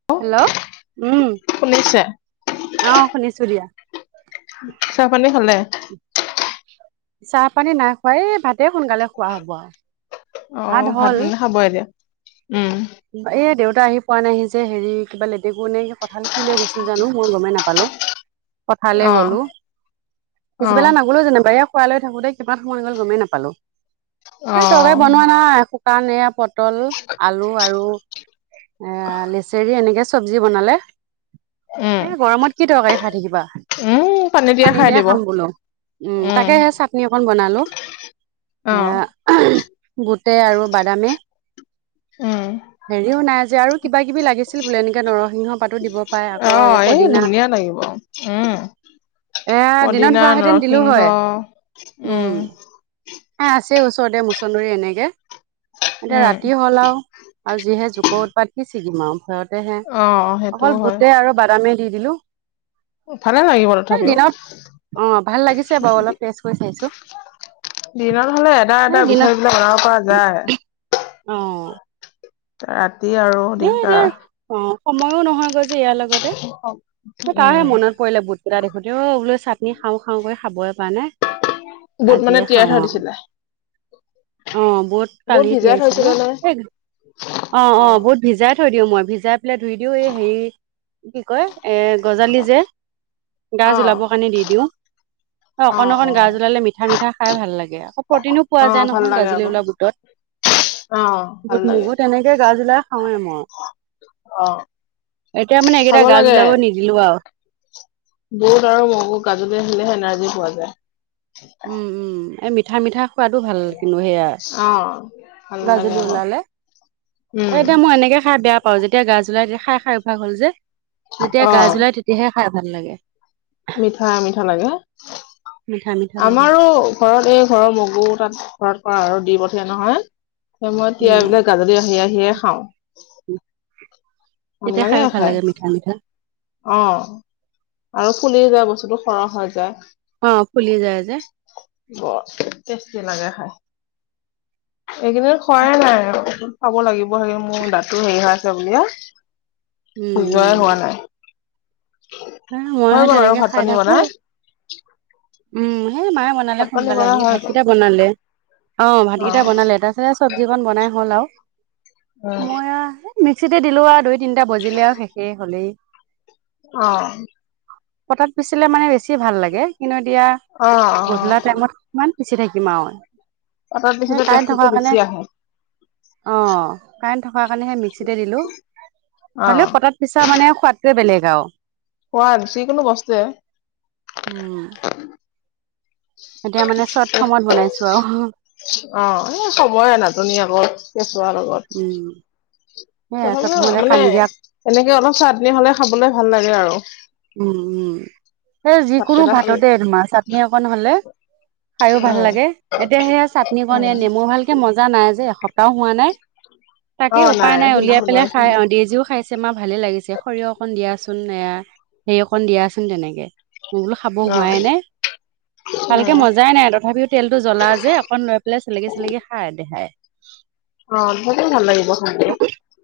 উ, [unintelligible] হেল্ল'? উম, আহ, শুনিছোঁ দিয়া। চাহ পানী খালে? চাহ-পানী নাই খোৱা, এই ভাতে সোনকালে খোৱা হ'ব আৰু, ভাত হ'ল। হ'ব এতিয়া। উম। এ' দেউতা আহি পোৱা নাইহি যে, হেৰি কিবা লেটেকু নে কঠিল কি লৈ গৈছিল জানো, মই গ'মেই নাপালো। অ, [unintelligible] পথালে গ'লো, অ পিছবেলা নগ'লো যেনিবা। তা লৈ থাকোঁতে কিমান সময় গ'ল গমেই নাপালোঁ। অ এ তৰকাৰি বনোৱাৰ নাই শুকান এইয়া প তল আলু আৰু লেছেৰি এনেকে চব্জি বনালে, উম এ গৰমত কি তৰকাৰী বনাই খাই থাকিবা? উম দিয়া পানী খাই দিয়ে দিব খাম বোলোঁ। উম' তাকে সেই চাটনি অকন বনালো। এ অ'। বুটে আৰু বাদামে। উম। হেৰিও নাই যে, আৰু কিবা কিবি লাগিছিল বোলে, এনেকে নৰসিংহ পাতো দিব পায় আকৌ। এই পদিনা- ধুনীয়া লাগিব উম, এ দিনত পদিনা হোৱাহেঁতেন দিলো নৰসিংহ হয় উম'। এ আছে ওচৰতে মুচন্দৰি এনেকে, এতিয়া উম ৰাতি হ'ল আৰু। আৰু যিহে জোকৰ উৎপাত কি ছিঙিম আৰু ভয়তে হেই, অ সেইটোও অকল হয় বুতে আৰু বাদামে দি দিলো। ভালে লাগিব এই তথাপিও দিনত, অ' ভাল লাগিছে বাৰু অলপ টেষ্ট কৰি চাইছো। দিনত হ'লে এটা এটা এই দিনত বিচাৰি পেলাই বনাব পৰা যায়। অ'। ৰাতি আৰু এ দিগদাৰ। এতিয়া অ' সময়ো নহয় গৈ যে ইয়াৰ লগত। তাৰহে উম মনত পৰিলে বুট কেইটা দেখোতে, অ' বোলে চাটনি খাওঁ খাওঁ কে খাবই পৰা নাই। বুট মানে আজিয়ে তিয়াই খাওঁ থৈ আৰু। দিছিলে অ বুট কালি ভিজাই তিয়াইছিলো থৈছিলে নে এ অ অ বুট ভিজাই থৈ দিওঁ মই ভিজাই পেলাই ধুই দিওঁ এই হেৰি কি কয় এ গজালি যে গাজ ওলাব অ', কাৰণে দি দিওঁ অ অ', অকন অকন গাজ অ', ওলালে মিঠা মিঠা খাই ভাল লাগে আও প্ৰটিনো পোৱা অ', যায় ভাল নহয় লাগে গাজলি আকৌ ওলা অ', বুটত ভাল বুট লাগে মগুত তেনেকে গাজ ওলা খাওঁয়ে মই অ', এতিয়া মানে খাব এইকেইটা গাজ লাগে ওলাব নিদিলো আৰু বুট আৰু মগু গাজুুলি আহিলেহে এনাৰ্জি পোৱা যায় উম উম এই মিঠা মিঠা খোৱাদো ভাল কিন্তু সেয়া অ ভাল লাগে গাজুলি আকৌ ওলালে এ উম, এতিয়া মই এনেকে খাই বেয়া পাৰ যেতিয়া গাজ ওলাই তেতিয়া খাই খাই অভিয়াখ হ'ল যে যেতিয়া অ', গাজ ওলাই তেতিয়াহে খাই ভাল লাগে মিঠা মিঠা লাগে মিঠা মিঠা লাগে আমাৰো ঘৰত এই ঘৰৰ মগু তাত ঘৰত কৰা আৰু দি পঠিয়াই নহয় সময় মই উম তিয়াবিলাক গাজৰি আহি আহিয়ে খাওঁ ভাল তেতিয়া লাগে খাইও ভাল খাই মিঠা মিঠা। অ আৰু ফুলি যায় বস্তুটো সৰহ হৈ যায় অ ফুলি যায় যে বৰ টেষ্টি লাগে খাই এইকেইদিন খোৱাই নাই খাব লাগিব হেৰি মোৰ দাতো হেৰি হৈ আছে বুলিয়ে উম, সেই যোৱা হোৱা নাই মই হৈ সে গ'ল আৰু তেনেকে ভাত খাই পানী বনাই থাকোৱে উম সে মায়ে মা সোনকালে ভাত পানী সোনকালে বনাই শুৱ হৈ গ'ল ভাতকেইটা বনালে অ ভাতকেইটা বনালে তাৰ পিছতে চব্জিখনন বনাই হ'ল আও উম মই মিক্সিতে দিলো আৰু দুই তিনটা বজিলে আৰু শেষেই হলেই অ পটাত পিচিলে মানে বেছি ভাল লাগে কিন্তু এতিয়া অ গধূলা অ টাইমত ইমান পিচি থাকিম আৰু পাতাত সেই পিছিলে কাৰেণ্ট টেষ্টিটো থকাৰ কাৰণে বেছি আহে অ কাৰেণ্ট থকাৰ কাৰণে সেই মিক্সিতে দিলো অ হ'লেও পটাত পিছা মানে শুৱাদটোৱে বেলেগ আৰু খোৱা যিকোনো বস্তুৱে উম এতিয়া মানে চৰ্ট ফৰ্মত বনাইছো আৰু [unintelligible] অ এই সময়ৰ নাটনি আকৌ কেঁচুৱা লগত উম সেয়া ত তথাপিও তহঁতে মানে কান্দি দিয়া এনেকে অলপ চাহটনি হলে খাবলৈ ভাল লাগে আৰু উম উম সেই যিকোনো ভাতকেইটা খালে। ভাততে তোমাৰ চাটনি অকণ হলে খাইয়ো ভাল উম লাগে এতিয়া সেয়া চাটনি কণ এ উম নেমু ভাল এ মজা নাই যে এসপ্তাহও হোৱা নাই অ তাকে উপায় নাই উলিয়াই সিদিনাখন পেলাই খাই বনাইছিলো অ ডিজিও খাইছে মাৰ ভালে লাগিছে সৰিয়হ অকন দিয়াচোন এতিয়া সে অকন দিয়াচোন তেনেকে মই বোলো খাব অ হোৱাই নে ভালকে উম মজাই নাই তথাপিও তেলটো জ্বলা যে অকন লৈ পেলাই চেলেকি চেলেকি খাই দেহাই অ তথাপিও ভাল লাগিব খাব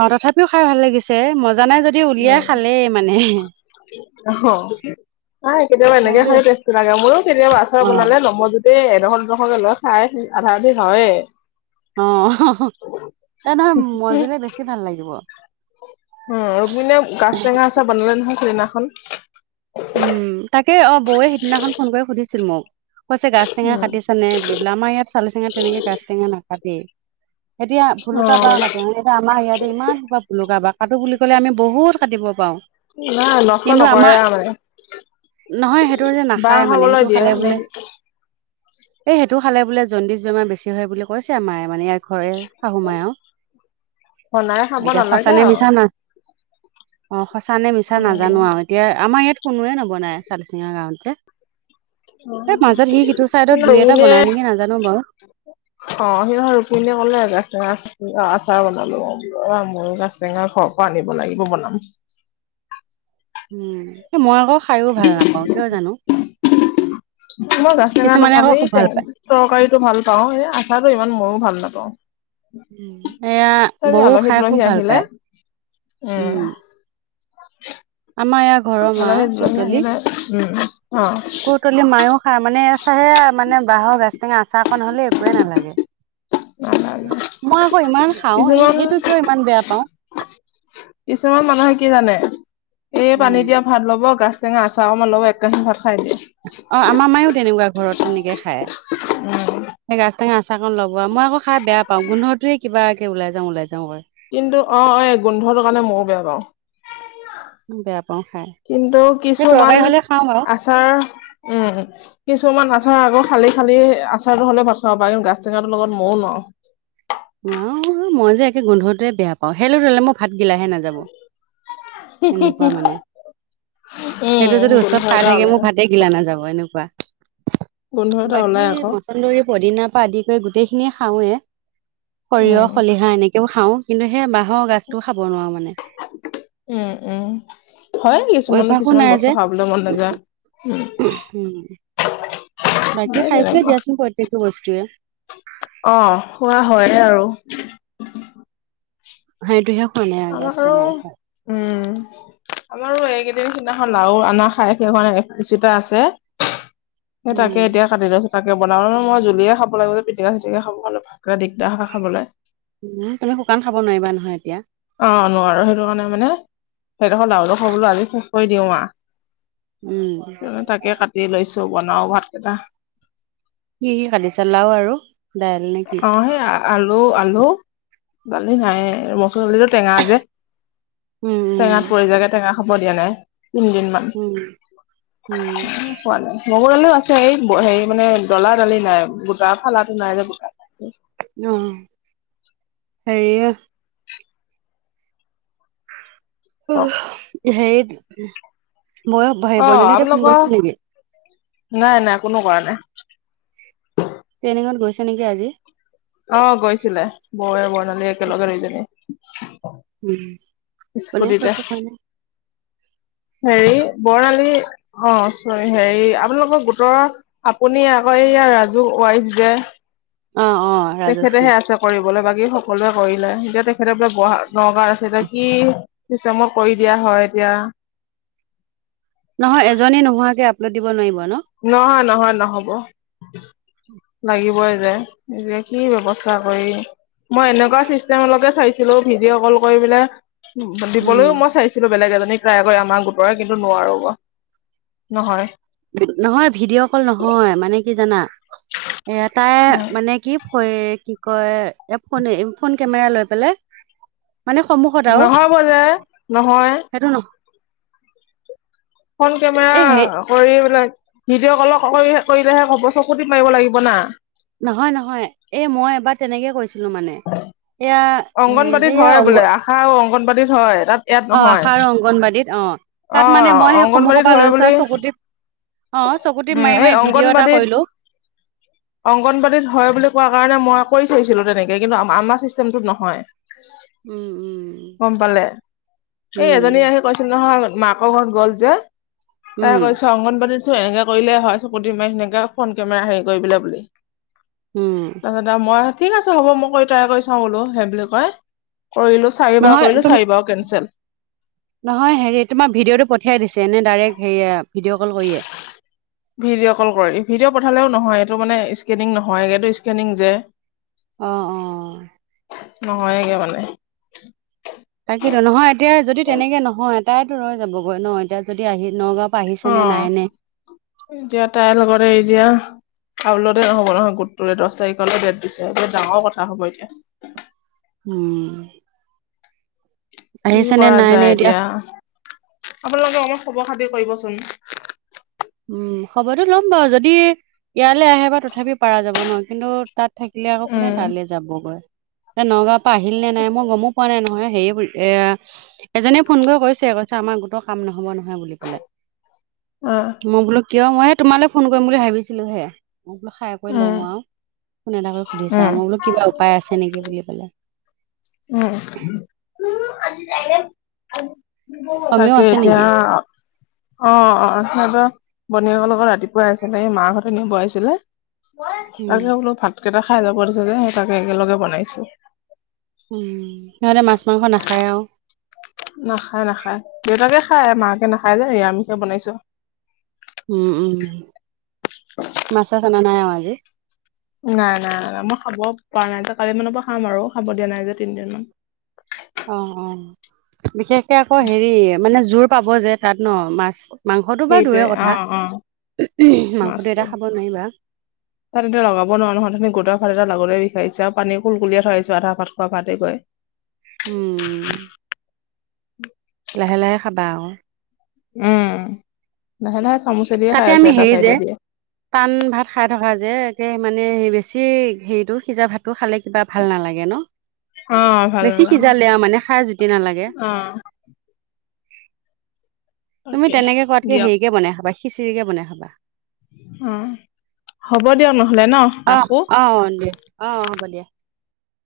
অ তথাপিও খাই ভাল লাগিছে মজা নাই যদিও উলিয়াই উম, খালেই মানে কেতিয়াবা মই এনেকে বোলো খ বস্তু লাগে মোৰো কেতিয়াবা আ আচাৰ অ বনালে নমোজোতে এডোখৰ দুডোখৰকে লৈ খাই আধা আধি হয়ে। অঁ' এ নহয় মজিলে বেছি ভাল লাগিব। উমঁ' ৰুক্মিণীয়ে গাছ টেঙা আচাৰ বনালে নহয় সেইদিনাখন। উমঁ' তাকে, অঁ' বৌৱে সিদিনাখন ফোন কৰি সুধিছিল মোক। কৈছে গাছ টেঙা উম। কাটিছে নে বুলি বেলে, আমাৰ ইয়াত চালি চেঙা তেনেকে গাছ টেঙা নাকাটেয়। এতিয়া ভুলুকা বাঁহ কাটে মানে এইবাৰ আমাৰ ইয়াতে ইমান সোপা ভুলুকা বাঁহ কাটো বুলি ক'লে আমি বহুত কাটিব পাৰোঁ। নাই নষ্ট কিন্তু নকৰে আমাৰ আৰু মানে, নহয় সেইটো যে বাঁহ নাখায় মানে খাবলৈ সেইটো দিয়ে খালে নে বোলে এই সেইটো খালে বোলে জণ্ডিছ বেমাৰ বেছি হয় বুলি কৈছে মায়ে মানে ই হয় শাহু মায় বনাই খাব আৰু। এতিয়া নালাগে সঁচানে আৰু। মিছা না অঁ' সঁচা নে মিছা উম, নাজানো আৰু এতিয়া আমাৰ ইয়াত কোনোৱে নৱনাই চালি চিঙা গাঁৱত যে। এই মাজত সি সিটো চাইডত দুই এটা বনাই নেকি নাজানো বাৰু। [unintelligible] অঁ' সেইদিনাখন ৰুক্মিণীয়ে ক'লে গাছ টেঙা আচাৰ বনালোঁ মই [unintelligible] টেঙা ঘৰৰ পৰা আনিব লাগিব বনাম। উমঁ' মই আকৌ খাইও ভাল নাপাওঁ কিয় জানো। মই গাজ টেঙা কিছুমানে নাপাম, আকৌ এই খুব ভাল পায়। তৰকাৰীটো ভাল পাওঁ, এই আচাৰটো ইমান মইও ভাল নাপাওঁ। এয়া তথাপি বৌ খাই আলহী-তুলসী খুব ভাল আহিলে পায় উম, উমঁ'। আমাৰ ইয়াৰ ঘৰৰ মা আলহী দুলহী কৌতলিত, আহিলে উম অ কৌত তলি মাইয়ো খাই মানে চাহেয়া মানে বাঁহৰ গাছ টেঙা আচাৰ অকণ হ'লে একোৱে নালাগে। নালাগে মই আকৌ ইমান খাওঁ এ কিছুমান সেইটো কিয় ইমান বেয়া পাওঁ। কিছুমান মানুহে কি জানে এই পানী উম, দিয়া ভাত ল'ব গাছ গাছ টেঙা আচাৰ অকণমান ল'ব এক কাঁহী ভাত খাই দিয়ে। অঁ' আমাৰ মায়ো তেনেকুৱা ঘৰত তেনেকে খায়, উম সেই গাছ টেঙা আচাৰ অকন ল'ব আৰু মই আকৌ খাই বেয়া পাওঁ গোন্ধটোয়ে কিবাকে ওলাই যাওঁ ওলাই যাওঁ কৰে। কিন্তু অঁ' এ গোন্ধটোৰ কাৰণে মইও বেয়া পাওঁ। বেয়া পাওঁ খাই কিন্তু সেই তৰকাৰী কিছুমান হ'লে খাওঁ বাৰু আচাৰ, উমঁ'। কিছুমান আচাৰ আকৌ খালি খালি আচাৰটো হ'লে ভাত খাব পাৰিম। গাছ টেঙাটো লগত মইও নোৱাৰোঁ। নোৱাৰো নহয়, মই যে একে গোন্ধটোৱে বেয়া পাওঁ, সেই [unintelligible] মই ভাত গিলাহে নাযাব। এনেকুৱা মানে সেইটো উম যদি গোন্ধ ওচৰত খাই এটা থাকে ওলাই। মোৰ ভাতে গিলা নাযাব এনেকুৱা। গোন্ধ এটা বাকী ওলাই আকৌ ম মছন্দৈ, পদিনা পৰা আদি কৰি গোটেইখিনিয়ে খাওঁৱে। সৰিয়হ উম খলিহা এনেকে খাওঁ কিন্তু সেই বাঁহৰ গাজটোও খাব নোৱাৰো মানে। উমঁ' উমঁ' হয় কিছুমানো অভ্যাসো কিছুমান বস্তু খাবলৈ মন নাযায়। উম উমঁ। বাকী সেই খাইছোৱে দিয়াচোন প্ৰত্যেকটো বস্তুৱে। অঁ' খোৱা হয় আৰু। সেইটোহে খোৱা নাই আৰু গাছ টেঙা আচাৰ। উমঁ। আমাৰো এইকেইদিন সিদিনাখন লাও অনা খাই শেষ হোৱা নাই এক চিতা আছে। সেই তাকে উম এতিয়া কাটি লৈছোঁ। তাকে, বনালোঁ ন' মই জুলিয়ে খাব লাগিব যে পিটিকা চিটিকা খাব ভাগৰা দিগদাৰ খাব লে। উমঁ' তুমি শুকান খাব নোৱাৰিবা নহয় এতিয়া। অঁ' নোৱাৰোঁ, সেইটো কাৰণে মানে সেইডোখৰ লাও ডোখৰ বোলো আজি শেষ কৰি দিও আৰু। উমঁ। তাকে কাটি লৈছো বনাও ভাত কেইটা কি কি কাতিচা লাও আৰু দাইল নে কি অ সেই আলু আলু দালি নাই মচুৰ দালিটো টেঙা যে উম উম টেঙাত পৰি যায় টেঙা খাব দিয়া নাই তিনদিনমান উম উম মগুৰ দালিও আছে এই হেৰি মানে ডলা দালি নাই গোটা ফালাটো নাই যে গোট অ সেৰি উঃ হেৰিত মই হেৰি অ বৰ্ণালী লহতে ফোন আপোনালোকৰ কৰিছিলে নেকি [inaudible] নাই নাই কোনো কৰা নাই ট্ৰেইনিংত গৈছে নেকি আজি অ গৈছিলে বৌৱে, বৰ্ণালী একেলগে দুইজনী উম, কোনে স্কুটিতে কৰিব পৰা নাই হেৰি বৰ্ণালী অ চৰি হেৰি আপোনালোকৰ গোটৰ আপুনি আকৌ এইয়া আকৌ সেইয়া ৰাজুৰ ৱাইফ যে অ অ ৰাজশ্ৰী তেখেতেহে আছে কৰিবলৈ বাকী সকলোৱে কৰিলে এতিয়া তেখেতে বোলে গহা নগাঁৱত আছে নে কি পিছে মই কৰি দিয়া হয় এতিয়া নহয় এজনী নোহোৱাকে আপলোড দিব নোৱাৰিব ন নহয় নহয় নহ'ব লাগিবই যে এতিয়া কি বব্যৱস্থা কৰিম মই এনেকুৱা চিষ্টেমলৈকে চাইছিলো ভিডিঅ' কল কৰি পেলাই উম দিবলৈও মই চাইছিলো বেলেগ এজনী ট্ৰাই কৰি আমাৰ গোটৰে পৰা কিন্তু নোৱাৰো নহয় নহয় ভিডিঅ' কল নহয় মানে কি জানা এ তাই উম মানে কি হয় কি কয় এ ফনে ফোন কেমেৰা লৈ পেলাই মানে সন্মুখত আৰু নহ'ব যে নহয় সেইটো নহ ফোন এই হে কেমেৰা কৰিবলৈ ভিডিঅ' কলৰ কৰিলেহে হ'ব চকু টিপ মাৰিব লাগিব না নহয় নহয় এই মই এবাৰ তেনেকে কৈছিলো মানে এয়া হেৰি যে অংগনবাদীত এয়া হয় অংগ বোলে আশা আৰু অংগনবাদীত হয় তাত ইয়াত অ নহয় আশা আৰু অংগনবাদীত অ অ তাত মানে মই সেই সন্মুখৰ অংগনবাদীত পৰা হয় লৈছো বুলি আৰু চকু টিপ অ চকু টিপ উম মাৰি এই মাৰি ভিডিঅ' এটা অংগনবাদীত কৰিলো অংগনবাদীত হয় বুলি কোৱা কাৰণে মই কৰি চাইছিলো তেনেকে কিন্তু আমাৰ চিষ্টেমটোত নহয় উম উম গম পালে এই এজনী উম আহি কৈছিল নহয় মাকৰ ঘৰত গ'ল যে তাই উম, কৈছ অংগনবাদীত এনেকে কৰিলে হয় চকু টিপ মাৰি সেনেকে ফোন কেমেৰা হেৰি কৰি পেলাই বুলি উম তাৰ পছত মই ঠিক আছে হ'ব মই কৰি ট্ৰাই কৰি চাওঁ বোলো সেই বুলি কয় কৰিলো চাৰি বাৰ নহয় কৰিলো তুম চাৰি বাৰো কেনঞ্চেল নহয় হেৰি তোমাৰ ভিডিঅ'টো পঠিয়াই দিছে এনে ডাইৰেক্ট হেৰিয়া ভিডিঅ' কল কৰিয়ে ভিডিঅ' কল কৰে ভিডিঅ' পঠালেও নহয় এইটো মানে স্কেনিং নহয় এইটো স্কেনিং যে অ অ', নহয়গে মানে তাকেইটো নহয় এতিয়া যদি তেনেকে নহয় তাইতো ৰৈ যাবগৈ ন এতিয়া যদি আহি নগাঁও অ এতিয়া তাইৰ লগতে এতিয়া আপলোড নহ'ব নহয় গোটটোলৈ দহ তাৰিখলৈ ডেট দিছে বৰ ডাঙৰ কথা হ'ব এতিয়া উম কি আহিছে নে কৰা নাই নে যায় এতিয়া, আপোনালোকে অকমান খবৰ খাতি কৰিবচোন। উম' খবৰটো ল'ম বাৰু, যদি ইয়ালে আহে বা তথাপিও পাৰা যাব ন, কিন্তু- তাত থাকিলে আকৌ কোনে উম তালে যাবগৈ? তে নগাঁৱৰ পৰা আহিল নে নাই মই গমো- পোৱা নাই নহয় হেয়ি এ এজনে ফোন কৰি কৈছে, কৈছে আমাৰ গোটৰ কাম নহব নহয় বুলি কলে। অঁ' মই বোলো কিয় মইয়ে তোমালৈ ফোন কৰিম বুলি ভাবিছিলো হে, মই বোলো খাই কৰি উম লওঁ আও। ফোন এটা কৰি সুধিছা উম মই বোলো কিবা উপায় আছে নেকি বুলি পেলায়। উম' অমিও তাকে, আছে এতিয়া- নেকি অঁ অঁ সিহঁতৰ বনীয়েকৰ লগত ৰাতিপুৱা আহিছিলে সি মাক হঁতে নিব আহিছিলে। উম তাকে বোলো ভাত কেইটা খাই যাব দিছে যে সেই তাকে একেলগে বনাইছো। উম' সিহঁতে মাছ মাংস নাখায় আও। নাখায় নাখায়, দেউতাকে খায় মাকে নাখায় যে নিৰামিষে বনাইছো। উম উম' মাছ চাচ অনা নাই আৰু আজি। নাই নাই নাই নাই, মই খাব পৰা নাই ত' কালি মানৰ পৰা খাম আৰু খাব দিয়া নাই যে তিনিদিনমান। অঁ অঁ বিশেষকে আকৌ হেৰি মানে জোৰ পাব যে তাত ন মাছ। মাংসটো বাৰু সেইটোৱে দুূৰৰে অ কথা, অ মাংসটো মাছটো এতিয়া খাব নোৱাৰিবা। [inaudible] তাত এতিয়া লগাব নোৱাৰো নহয়, উথনি গোটা ল'বলৈ বিচাৰিছে আৰু পানী কুলকুলিয়া থৈ আহিছো আধা ভাত খোৱা- ভাতে গৈ উম' লাহে লাহে খাবা আক। উম' লাহে লাহে চামুচে দিয়ে খাই তাতে আছো আমি এটা হেৰি যে চাইডে দিয়ে। টান ভাত খাই থকা যে, একে মানে বেছি হেৰিটো সিজা ভাত- টো খালে কিবা ভাল নালাগে ন, অ ভাল বেছি নালাগে সিজালে আৰু মানে খাই জুতি নালাগে। অ তুমি তাকে তেনেকে খোৱাতকে দিয়ক হেৰিকে বনাই খাবা, খিচিৰিকে বনাই খাবা। অঁ' হ'ব দিয়ক নহ'লে ন। অঁ ৰাখো অঁ দিয়া, অঁ হ'ব দিয়া।